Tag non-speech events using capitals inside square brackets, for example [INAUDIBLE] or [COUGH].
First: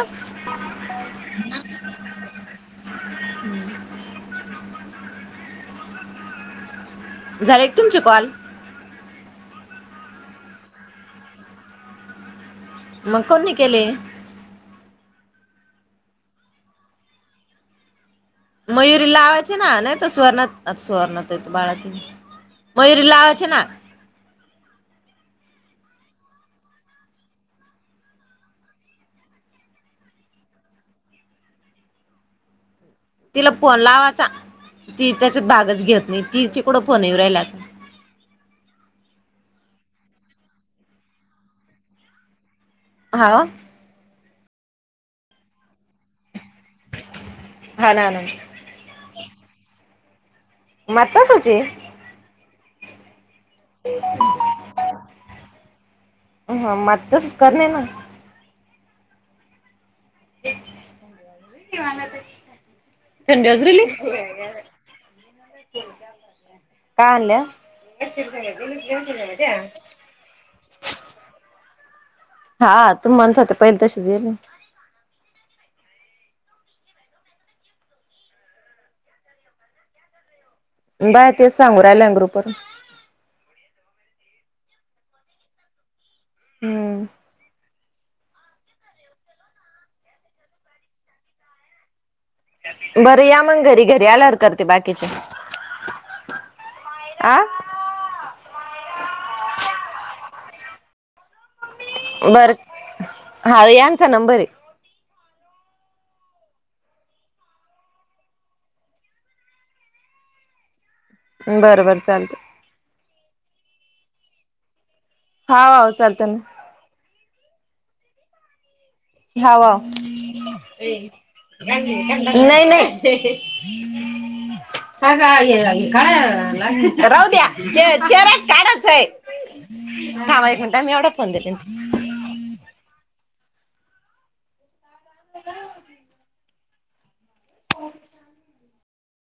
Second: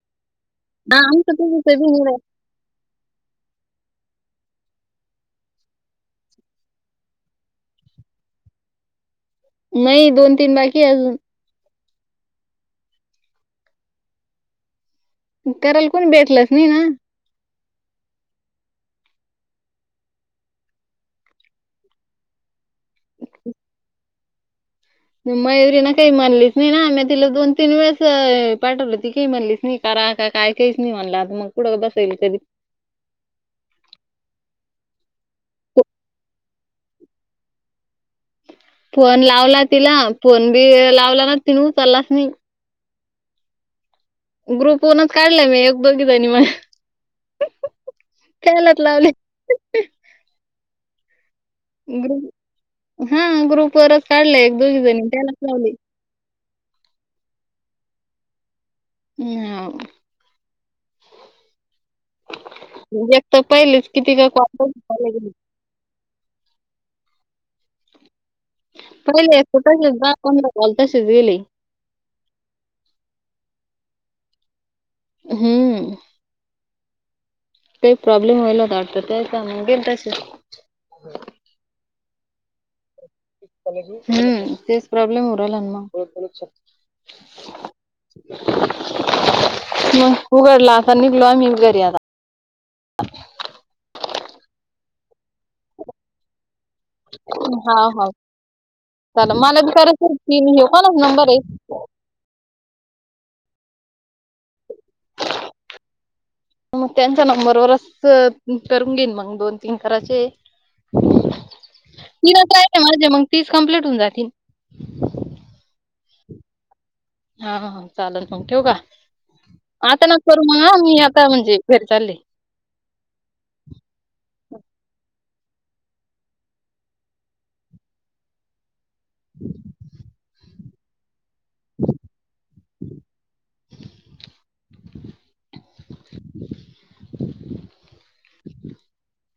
ह हा आमच त झाले एक तुमची कॉल नाही दोन तीन बाकी अजून मग कोण केले करायल कोण भेटलस नाही ना मयुरी लावाचे ना नाही तर स्वर्ण स्वर्णथ येत बाळाकी मयूर ला असच ना मयु्री ना काही म्हणलीच नाही ना आम्ही तिला दोन तीन वेळेस पाठवलं ती काही म्हणलीच नाही कारण का का काय काहीच नाही म्हणलंता मग कुठं बसेल कधी तिला फोन लावाचा ती त्याच्यात भागच फो- घेत नाही ती चिकडं फोन राहिला आता फोन लावला तिला फोन बी लावला ना तिन उचललास नाही हा ग्रुपनच काढला मी एक दोघी जनी मग हा ना ना खलात लावले म सु गर हा ग्रुप वरच काढले एक दोघी जणी त्यालाच लावली हा मग तसच करणे ना हम् [INAUDIBLE] एक तर थंड हच रेली पहिलेच किती का कॉल कान पहिले तशीच दहा पंधरा काल तशीच गेली हा तू माणत होते पहिले तशी येल हम्म काही प्रॉब्लेम होईल होता वा त्याग गेल तसे बाय तेच सांगू राहिल्या अंगरुपर हम्म तेच प्रॉब्लेम होरल मग हम्म मग उघडला आता निघलो आ मी घरी आता बरं या मग घरी घरी आल्यार करते बाकीचे आ हा हा चाला मला बी कच घ कला नंबर आहे बर हा यांचा नंबर हॅलो मग त्यांच्या नंबरवरच करून घेईन मग दोन तीन करायचे बरं बर चालत तीनच पाहीजेत मग तीस कम्प्लीट होऊन जातील हा हो चालतय ना हा हा हा चालेल मग ठेवू का हा वाव आता नका करू मग मी आता म्हणजे घरी चालले नाही नाही अग आई हे काय लावलय राहू द्या चेहरायाच काढाच आहे थांबा एक मिनीट ह मी एवढा फोन देते देवून य सगळं सगळं सांगते हो बर